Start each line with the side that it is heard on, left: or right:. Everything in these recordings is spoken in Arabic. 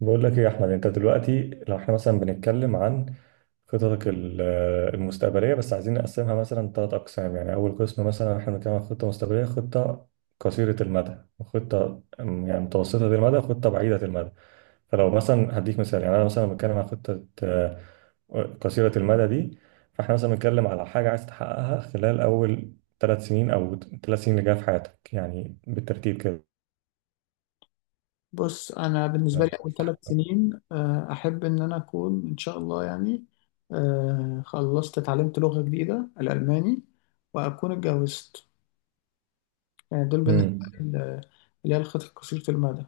right: بقول لك ايه يا احمد. انت دلوقتي لو احنا مثلا بنتكلم عن خططك المستقبليه، بس عايزين نقسمها مثلا ثلاث اقسام. يعني اول قسم مثلا احنا بنتكلم عن خطه مستقبليه، خطه قصيره المدى، وخطه يعني متوسطه المدى، وخطه بعيده المدى. فلو مثلا هديك مثال، يعني انا مثلا بتكلم عن خطه قصيره المدى دي. فاحنا مثلا بنتكلم على حاجه عايز تحققها خلال اول ثلاث سنين، او ثلاث سنين اللي جايه في حياتك، يعني بالترتيب كده.
left: بص انا بالنسبه لي اول ثلاث سنين احب ان انا اكون ان شاء الله يعني خلصت اتعلمت لغه جديده الالماني واكون اتجوزت. يعني دول بالنسبه
right: امم.
left: لي اللي هي الخطط قصيره المدى.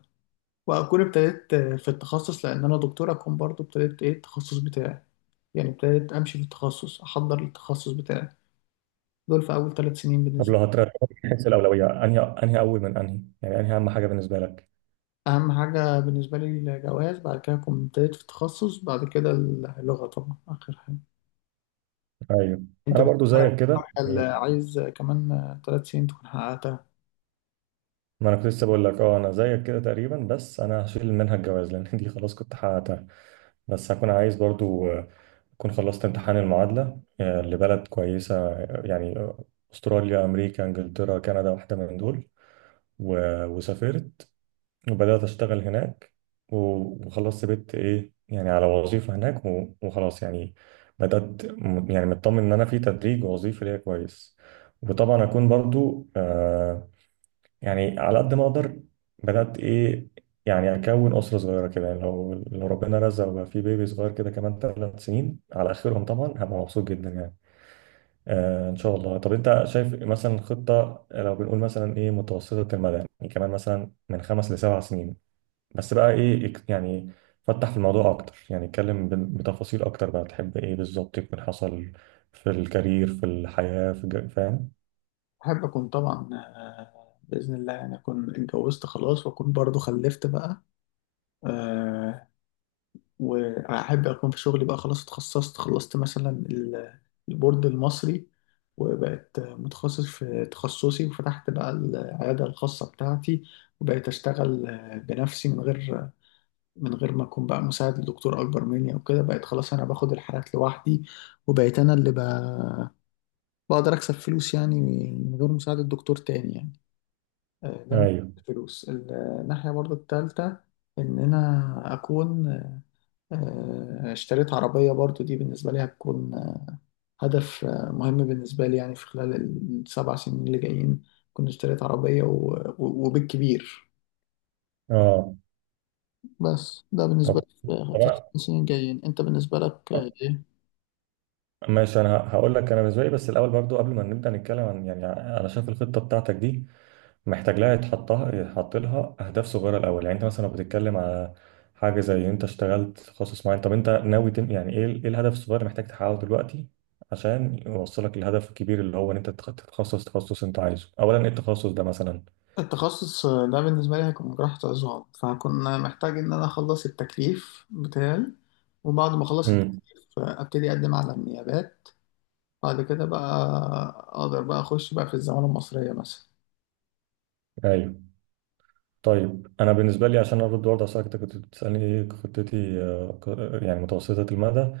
left: واكون ابتديت في التخصص لان انا دكتور، اكون برضو ابتديت ايه التخصص بتاعي، يعني ابتديت امشي في التخصص، احضر للتخصص بتاعي. دول في اول ثلاث سنين
right: طب
left: بالنسبه
right: لو هترتب من حيث الأولوية، أنهي أول؟ من يعني أنهي أهم حاجة بالنسبة لك؟
left: لي. اهم حاجه بالنسبه لي الجواز، بعد كده اكون ابتديت في التخصص، بعد كده اللغه طبعا اخر حاجه.
right: أيوه.
left: انت
right: أنا برضو
left: بتحرق
right: زيك كده
left: حاجة اللي
right: يعني.
left: عايز كمان ثلاث سنين تكون حققتها.
right: ما أنا كنت لسه بقول لك أنا زيك كده تقريبا، بس أنا هشيل منها الجواز لأن دي خلاص كنت حققتها. بس هكون عايز برضو أكون خلصت امتحان المعادلة لبلد كويسة، أستراليا، أمريكا، إنجلترا، كندا، واحدة من دول. و- وسافرت وبدأت أشتغل هناك، و- وخلاص سبت إيه يعني على وظيفة هناك، و- وخلاص يعني بدأت يعني مطمن إن أنا في تدريج ووظيفة ليا كويس. وطبعا أكون برضو يعني على قد ما أقدر بدأت إيه يعني أكون أسرة صغيرة كده. يعني لو ربنا رزق وبقى في بيبي صغير كده كمان ثلاث سنين على آخرهم، طبعا هبقى مبسوط جدا يعني. إن شاء الله. طب أنت شايف مثلا خطة، لو بنقول مثلا إيه، متوسطة المدى، يعني كمان مثلا من خمس لسبع سنين، بس بقى ايه، يعني فتح في الموضوع اكتر، يعني اتكلم ب- بتفاصيل اكتر، بقى تحب ايه بالظبط يكون حصل في الكارير، في الحياة، في فاهم؟
left: احب اكون طبعا، باذن الله يعني اكون اتجوزت خلاص، واكون برضو خلفت بقى. آه، واحب اكون في شغلي بقى خلاص، اتخصصت، خلصت مثلا البورد المصري، وبقت متخصص في تخصصي، وفتحت بقى العياده الخاصه بتاعتي، وبقيت اشتغل بنفسي، من غير ما اكون بقى مساعد لدكتور اكبر مني او كده. بقيت خلاص انا باخد الحالات لوحدي، وبقيت انا اللي بقى بقدر أكسب فلوس يعني من غير مساعدة دكتور تاني يعني. ده من
right: ايوه.
left: الفلوس، الناحية برضو التالتة إن أنا أكون اشتريت عربية. برضو دي بالنسبة لي هتكون هدف مهم بالنسبة لي، يعني في خلال السبع سنين اللي جايين كنت اشتريت عربية و- و- وبالكبير.
right: اه.
left: بس ده بالنسبة
right: طب
left: لي في
right: طب
left: السنين الجايين. أنت بالنسبة لك إيه؟
right: ماشي. انا هقول لك انا بالنسبه لي، بس الاول برضو قبل ما نبدا نتكلم، عن يعني انا شايف الخطه بتاعتك دي محتاج لها يتحط لها اهداف صغيره الاول. يعني انت مثلا لو بتتكلم على حاجه زي انت اشتغلت في تخصص معين، طب انت ناوي يعني ايه الهدف الصغير اللي محتاج تحققه دلوقتي عشان يوصلك للهدف الكبير، اللي هو ان انت تتخصص تخصص انت عايزه. اولا ايه التخصص ده مثلا؟
left: التخصص ده بالنسبة لي هيكون جراحة عظام، فهكون محتاج إن أنا أخلص التكليف بتاعي، وبعد ما أخلص التكليف
right: امم.
left: أبتدي أقدم على النيابات، بعد كده بقى أقدر بقى أخش بقى في الزمالة المصرية مثلا.
right: ايوه. طيب انا بالنسبه لي عشان ارد برضه على سؤالك، انت كنت بتسالني ايه خطتي يعني متوسطه المدى.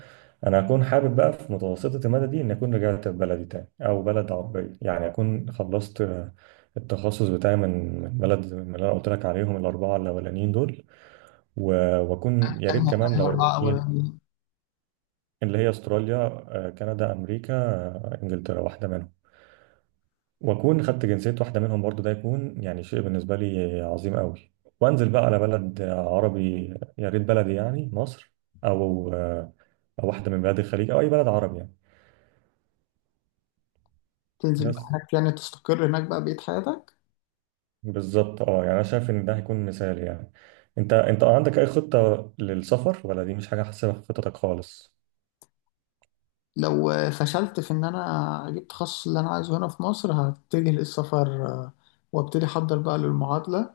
right: انا هكون حابب بقى في متوسطه المدى دي ان اكون رجعت بلدي تاني، او بلد عربيه، يعني اكون خلصت التخصص بتاعي من بلد من اللي انا قلت لك عليهم، الاربعه الاولانيين دول. و- واكون يا ريت
left: أنهي
right: كمان
left: أنهي أربعة
right: لو ايه،
left: أولانيين؟
right: اللي هي استراليا، كندا، امريكا، انجلترا، واحده منهم. واكون خدت جنسيه واحده منهم برضو، ده يكون يعني شيء بالنسبه لي عظيم قوي. وانزل بقى على بلد عربي، يا ريت بلدي يعني مصر، او او واحده من بلاد الخليج، او اي بلد عربي يعني.
left: تنزل بقى
right: بس
left: هناك يعني، تستقر هناك بقى بقية حياتك.
right: بالظبط، يعني انا شايف ان ده هيكون مثال يعني. انت عندك اي خطه للسفر، ولا دي مش حاجه حاسبها في خطتك خالص؟
left: لو فشلت في إن أنا أجيب التخصص اللي أنا عايزه هنا في مصر هتجه للسفر، وأبتدي أحضر بقى للمعادلة،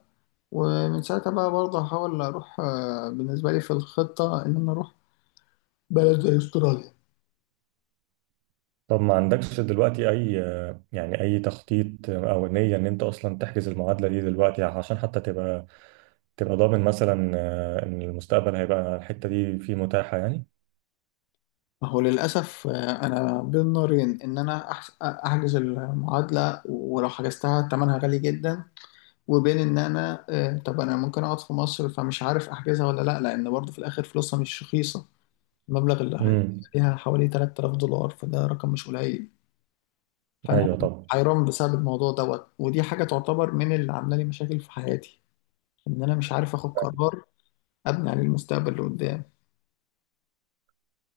left: ومن ساعتها بقى برضه هحاول أروح، بالنسبة لي في الخطة إن أنا أروح بلد زي استراليا.
right: طب ما عندكش دلوقتي اي يعني اي تخطيط او نيه ان انت اصلا تحجز المعادله دي دلوقتي، عشان حتى تبقى ضامن مثلا ان المستقبل هيبقى الحته دي فيه متاحه يعني؟
left: ما هو للأسف أنا بين نارين: إن أنا أحجز المعادلة ولو حجزتها تمنها غالي جدا، وبين إن أنا طب أنا ممكن أقعد في مصر، فمش عارف أحجزها ولا لأ، لأن برضه في الآخر فلوسها مش رخيصة. المبلغ
right: امم.
left: عليها حوالي 3000 دولار، فده رقم مش قليل. فأنا
right: ايوه طبعا.
left: حيران بسبب الموضوع دوت، ودي حاجة تعتبر من اللي عاملة لي مشاكل في حياتي، إن أنا مش عارف آخد قرار أبني عليه المستقبل اللي قدام.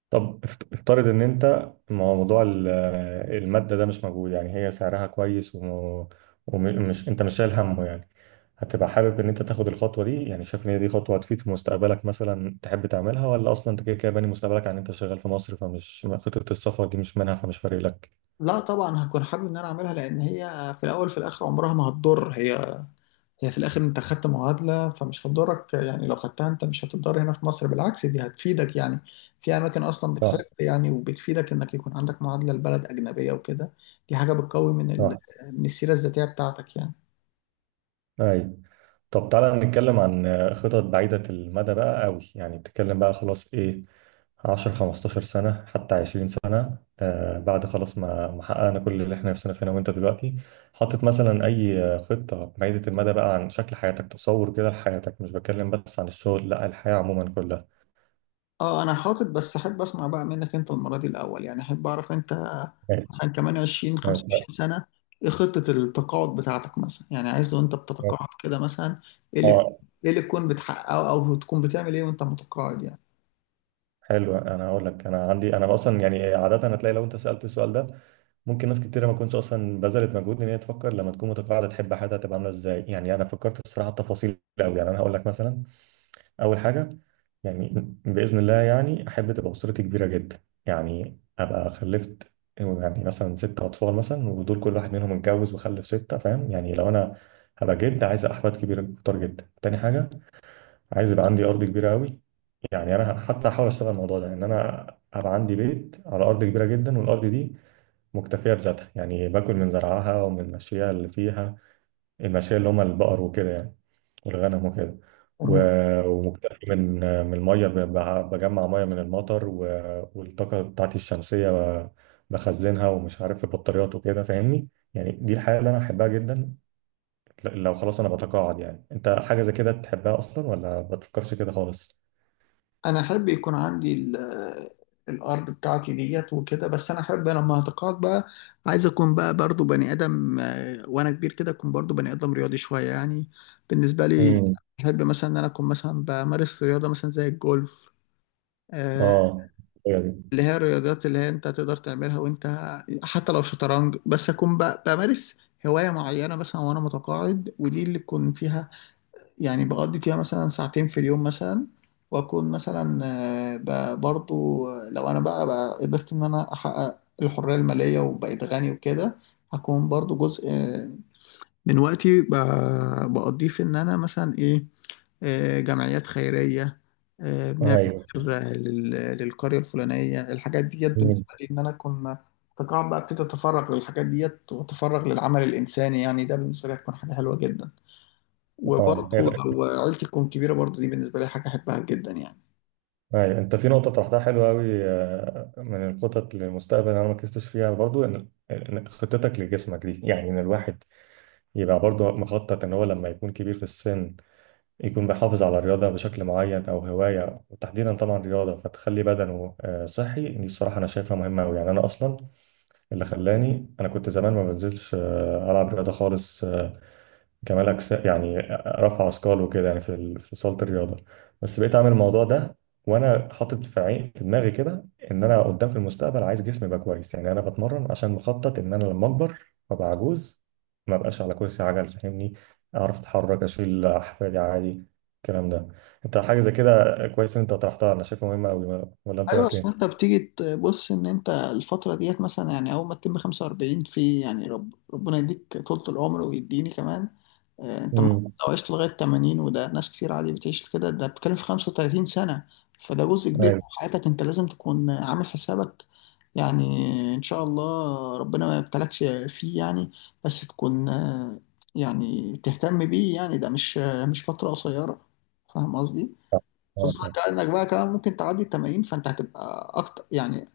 right: طب افترض ان انت، ما هو موضوع الماده ده مش موجود، يعني هي سعرها كويس وم- ومش انت مش شايل همه يعني، هتبقى حابب ان انت تاخد الخطوه دي؟ يعني شايف ان هي دي خطوه هتفيد في مستقبلك مثلا تحب تعملها، ولا اصلا انت كده كده باني مستقبلك عن انت شغال في مصر، فمش خطه السفر دي مش منها، فمش فارق لك؟
left: لا طبعا هكون حابب ان انا اعملها، لان هي في الاول في الاخر عمرها ما هتضر. هي هي في الاخر انت خدت معادله فمش هتضرك يعني، لو خدتها انت مش هتضر هنا في مصر، بالعكس دي هتفيدك يعني. في اماكن اصلا
right: صح.
left: بتحب يعني وبتفيدك انك يكون عندك معادله لبلد اجنبيه وكده. دي حاجه بتقوي من
right: صح.
left: من السيره الذاتيه بتاعتك يعني.
right: ايوه. طب تعالى نتكلم عن خطط بعيدة المدى بقى قوي، يعني بتتكلم بقى خلاص ايه، 10 15 سنة، حتى 20 سنة، بعد خلاص ما حققنا كل اللي احنا نفسنا فينا. وانت دلوقتي حاطط مثلا اي خطة بعيدة المدى بقى عن شكل حياتك، تصور كده لحياتك؟ مش بتكلم بس عن الشغل، لا الحياة عموما كلها.
left: اه انا حاطط، بس احب اسمع بقى منك انت المره دي الاول. يعني احب اعرف انت
right: ماشي.
left: مثلا كمان 20
right: ماشي.
left: 25 سنه ايه خطه التقاعد بتاعتك مثلا، يعني عايز وانت
right: ماشي.
left: بتتقاعد كده مثلا ايه اللي
right: اه.
left: ايه اللي تكون بتحققه، او تكون بتعمل ايه وانت متقاعد
right: حلو. انا هقول لك، انا عندي انا اصلا يعني عادة هتلاقي لو انت سألت السؤال ده، ممكن ناس كتيرة ما تكونش اصلا بذلت مجهود ان هي تفكر لما تكون متقاعده تحب حياتها تبقى عامله ازاي. يعني انا فكرت الصراحه بتفاصيل قوي، يعني انا هقول لك مثلا. اول حاجه، يعني باذن الله يعني احب تبقى اسرتي كبيره جدا، يعني ابقى خلفت يعني مثلا ست اطفال مثلا، ودول كل واحد منهم اتجوز وخلف سته، فاهم يعني؟ لو انا هبقى جد عايز احفاد كبيره كتير جدا. تاني حاجه، عايز يبقى عندي ارض كبيره قوي، يعني انا حتى هحاول اشتغل الموضوع ده ان انا ابقى عندي بيت على ارض كبيره جدا، والارض دي مكتفية بذاتها، يعني باكل من زرعها ومن مشيها اللي فيها، المشية اللي هما البقر وكده يعني، والغنم وكده.
left: يعني.
right: و- ومكتفي من المية، ب- ب- بجمع مية من المطر، و- والطاقة بتاعتي الشمسية ب- بخزنها ومش عارف في بطاريات وكده، فاهمني؟ يعني دي الحياة اللي أنا أحبها جدا لو خلاص أنا بتقاعد. يعني أنت حاجة زي كده تحبها أصلا، ولا ما بتفكرش كده خالص؟
left: انا احب يكون عندي الارض بتاعتي ديت وكده، بس انا احب لما هتقاعد بقى عايز اكون بقى برضو بني ادم، وانا كبير كده اكون برضو بني ادم رياضي شويه يعني. بالنسبه لي
right: امم.
left: احب مثلا ان انا اكون مثلا بمارس رياضه مثلا زي الجولف، آه،
right: اه. هي دي.
left: اللي هي الرياضات اللي هي انت تقدر تعملها وانت حتى لو شطرنج. بس اكون بقى بمارس هوايه معينه مثلا وانا متقاعد، ودي اللي تكون فيها يعني بقضي فيها مثلا ساعتين في اليوم مثلا. واكون مثلا برضو لو انا بقى قدرت ان انا احقق الحرية المالية وبقيت غني وكده، هكون برضو جزء من وقتي بقضيه في ان انا مثلا ايه جمعيات خيرية، بنعمل
right: ايوه.
left: خير للقرية الفلانية. الحاجات ديت
right: مم.
left: بالنسبة لي ان انا اكون تقاعد بقى ابتدي اتفرغ للحاجات ديت واتفرغ للعمل الانساني، يعني ده بالنسبة لي هتكون حاجة حلوة جدا. وبرضه
right: اه. هي.
left: لو عيلتي تكون كبيرة برضه دي بالنسبة لي حاجة أحبها جدا يعني.
right: أيوة. انت في نقطة طرحتها حلوة أوي من الخطط للمستقبل أنا ما ركزتش فيها برضو، إن خطتك لجسمك دي، يعني إن الواحد يبقى برضو مخطط إن هو لما يكون كبير في السن يكون بيحافظ على رياضة بشكل معين، أو هواية، وتحديدا طبعا رياضة، فتخلي بدنه صحي. دي الصراحة أنا شايفها مهمة أوي، يعني أنا أصلا اللي خلاني، أنا كنت زمان ما بنزلش ألعب رياضة خالص، كمال اجسام يعني، رفع اثقال وكده يعني في صاله الرياضه، بس بقيت اعمل الموضوع ده، وانا حاطط في دماغي كده ان انا قدام في المستقبل عايز جسمي يبقى كويس. يعني انا بتمرن عشان مخطط ان انا لما اكبر وابقى عجوز، ما بقاش على كرسي عجل، فاهمني؟ اعرف اتحرك، اشيل احفادي عادي، الكلام ده. انت حاجه زي كده كويس ان انت طرحتها، انا شايفها مهمه قوي، ولا انت
left: ايوه
right: رايك
left: بس
right: ايه؟
left: انت بتيجي تبص ان انت الفتره ديت مثلا، يعني اول ما تتم 45، في يعني ربنا يديك طولة العمر ويديني كمان، انت المفروض
right: امم.
left: لو عشت لغايه 80، وده ناس كتير عادي بتعيش كده، ده بتتكلم في 35 سنه، فده جزء كبير
right: ايوه.
left: من حياتك انت لازم تكون عامل حسابك يعني. ان شاء الله ربنا ما يبتلكش فيه يعني، بس تكون يعني تهتم بيه يعني، ده مش مش فتره قصيره. فاهم قصدي؟
right: آه،
left: خصوصا
right: صح.
left: كأنك بقى كمان ممكن تعدي ال 80، فانت هتبقى اكتر يعني.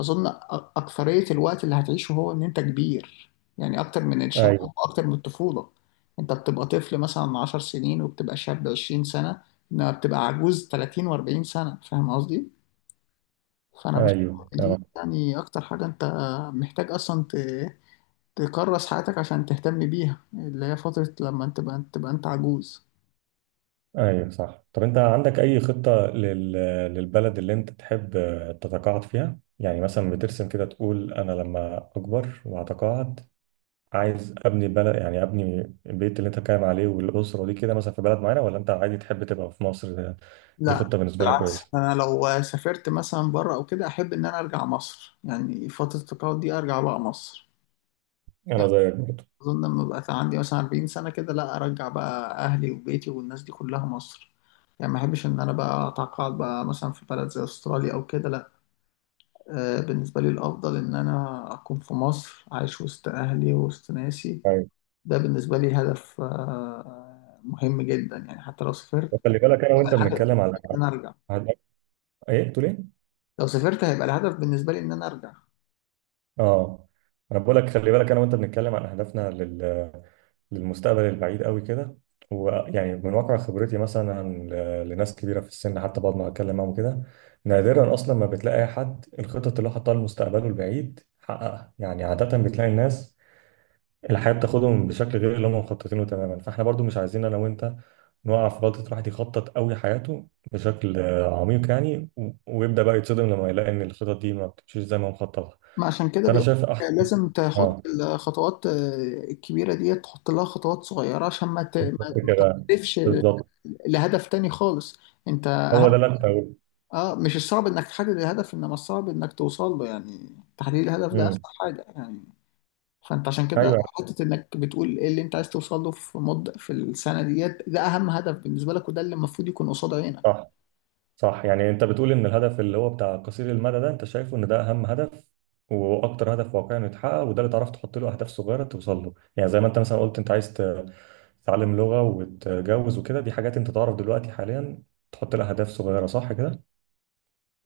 left: اظن اكثرية الوقت اللي هتعيشه هو ان انت كبير، يعني اكتر من الشباب
right: ايوه.
left: واكتر من الطفولة. انت بتبقى طفل مثلا 10 سنين، وبتبقى شاب 20 سنة، انما بتبقى عجوز 30 و40 سنة. فاهم قصدي؟ فانا بشوف
right: ايوه
left: إن دي
right: كلامك.
left: يعني اكتر حاجة انت محتاج اصلا تكرس حياتك عشان تهتم بيها، اللي هي فترة لما انت تبقى انت عجوز.
right: ايوه صح. طب انت عندك اي خطة للبلد اللي انت تحب تتقاعد فيها؟ يعني مثلا بترسم كده تقول انا لما اكبر واتقاعد، عايز ابني بلد يعني ابني البيت اللي انت بتتكلم عليه والاسرة دي كده مثلا في بلد معينة، ولا انت عادي تحب تبقى في مصر؟ دي
left: لا
right: خطة بالنسبة لك
left: بالعكس،
right: كويسة.
left: انا لو سافرت مثلا بره او كده احب ان انا ارجع مصر، يعني فتره التقاعد دي ارجع بقى مصر
right: انا
left: يعني.
right: زيك برضه.
left: اظن لما بقى عندي مثلا 40 سنه كده، لا ارجع بقى اهلي وبيتي والناس دي كلها مصر يعني. ما احبش ان انا بقى اتقاعد بقى مثلا في بلد زي استراليا او كده، لا. بالنسبه لي الافضل ان انا اكون في مصر، عايش وسط اهلي وسط ناسي.
right: ايوه.
left: ده بالنسبه لي هدف مهم جدا يعني. حتى لو سافرت
right: خلي بالك انا
left: يبقى
right: وانت
left: الهدف
right: بنتكلم على
left: ان انا ارجع.
right: على- ايه بتقول ايه؟
left: لو سافرت هيبقى الهدف بالنسبه لي ان انا ارجع.
right: اه. انا بقول لك، خلي بالك انا وانت بنتكلم عن اهدافنا للمستقبل البعيد قوي كده، ويعني من واقع خبرتي مثلا، لناس كبيره في السن، حتى بقعد ما اتكلم معاهم كده نادرا اصلا ما بتلاقي اي حد الخطط اللي هو حطها لمستقبله البعيد حققها. يعني عاده بتلاقي الناس الحياه بتاخدهم بشكل غير اللي هم مخططينه تماما. فاحنا برضو مش عايزين انا وانت نقع في غلطه الواحد يخطط قوي حياته بشكل عميق، يعني و- ويبدا بقى يتصدم لما يلاقي ان الخطط دي ما بتمشيش زي ما هو مخططها.
left: ما عشان كده
right: فانا
left: بيقول
right: شايف احسن.
left: لازم تحط
right: اه.
left: الخطوات الكبيرة دي تحط لها خطوات صغيرة عشان ما ت- ما
right: بالظبط
left: ما
right: كده.
left: تهدفش
right: بالظبط.
left: لهدف تاني خالص. انت
right: هو ده
left: اهم.
right: اللي انا كنت هقوله.
left: اه مش الصعب انك تحدد الهدف، انما الصعب انك توصل له يعني. تحديد الهدف ده اسهل
right: امم.
left: حاجة يعني. فانت عشان كده
right: ايوه.
left: حتة انك بتقول ايه اللي انت عايز توصل له في السنة ديت، ده اهم هدف بالنسبة لك، وده اللي المفروض يكون قصاد عينك.
right: صح. صح. يعني انت بتقول ان الهدف اللي هو بتاع قصير المدى ده انت شايفه ان ده اهم هدف، واكتر هدف واقعي انه يتحقق، وده اللي تعرف تحط له اهداف صغيره توصل له. يعني زي ما انت مثلا قلت انت عايز تتعلم لغه، وتتجوز وكده، دي حاجات انت تعرف دلوقتي حاليا تحط لها اهداف صغيره، صح كده؟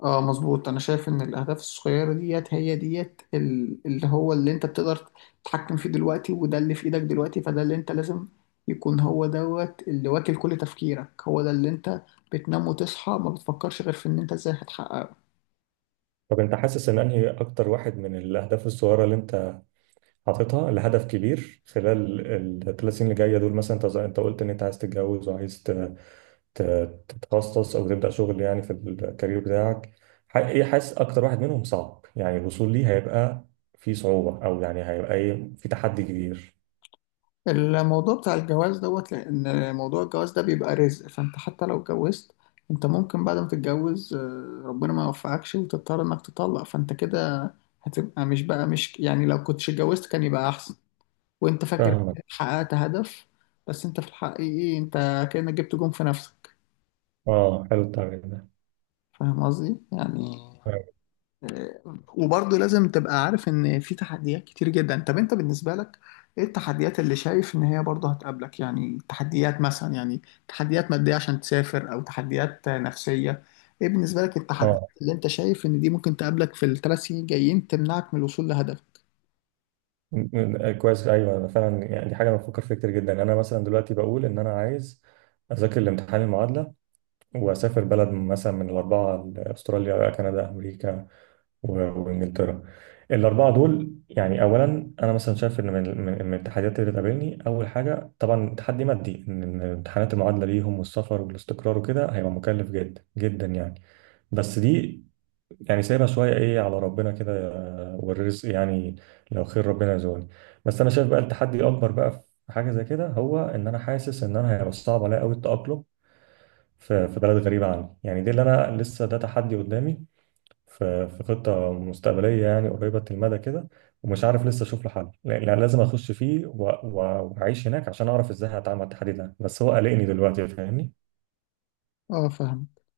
left: اه مظبوط. انا شايف ان الاهداف الصغيره ديت هي ديت اللي هو اللي انت بتقدر تتحكم فيه دلوقتي، وده اللي في ايدك دلوقتي، فده اللي انت لازم يكون هو دوت اللي واكل كل تفكيرك، هو ده اللي انت بتنام وتصحى ما بتفكرش غير في ان انت ازاي هتحققه.
right: طب انت حاسس ان انهي اكتر واحد من الاهداف الصغيره اللي انت حاططها لهدف كبير خلال الثلاث سنين اللي جايه دول مثلا، انت انت قلت ان انت عايز تتجوز، وعايز ت- تتخصص او تبدا شغل يعني في الكارير بتاعك، ايه حاسس اكتر واحد منهم صعب يعني الوصول ليه؟ هيبقى في صعوبه، او يعني هيبقى ايه في تحدي كبير؟
left: الموضوع بتاع الجواز دوت، لان موضوع الجواز ده بيبقى رزق، فانت حتى لو اتجوزت، انت ممكن بعد ما تتجوز ربنا ما يوفقكش وتضطر انك تطلق، فانت كده هتبقى مش يعني لو كنتش اتجوزت كان يبقى احسن. وانت فاكر
right: فاهمك.
left: إنك حققت هدف، بس انت في الحقيقة انت كأنك جبت جون في نفسك.
right: اه، حلو التعبير ده.
left: فاهم قصدي يعني؟
right: اه
left: آه، وبرضه لازم تبقى عارف ان في تحديات كتير جدا. طب انت بالنسبة لك ايه التحديات اللي شايف ان هي برضه هتقابلك؟ يعني تحديات مثلا، يعني تحديات مادية عشان تسافر، او تحديات نفسية. ايه بالنسبة لك التحديات
right: آه.
left: اللي انت شايف ان دي ممكن تقابلك في الثلاث سنين الجايين تمنعك من الوصول لهدفك؟
right: كويس، ايوه انا فعلا يعني دي حاجه انا بفكر فيها كتير جدا. انا مثلا دلوقتي بقول ان انا عايز اذاكر الامتحان المعادله واسافر بلد مثلا من الاربعه، استراليا، كندا، امريكا، و- وانجلترا، الاربعه دول. يعني اولا انا مثلا شايف ان من التحديات اللي بتقابلني، اول حاجه طبعا تحدي مادي، إن امتحانات المعادله ليهم والسفر والاستقرار وكده هيبقى مكلف جدا جدا يعني. بس دي يعني سايبها شويه ايه على ربنا كده، والرزق يعني لو خير ربنا يرزقني. بس انا شايف بقى التحدي الاكبر بقى في حاجه زي كده، هو ان انا حاسس ان انا هيبقى صعب عليا قوي التاقلم في في بلد غريبه عني. يعني دي اللي انا لسه ده تحدي قدامي في في خطة مستقبلية يعني قريبة المدى كده، ومش عارف لسه أشوف له حل. لا، لازم أخش فيه و- و- وأعيش هناك عشان أعرف إزاي هتعامل مع التحدي ده، بس هو قلقني دلوقتي فاهمني.
left: اه فاهم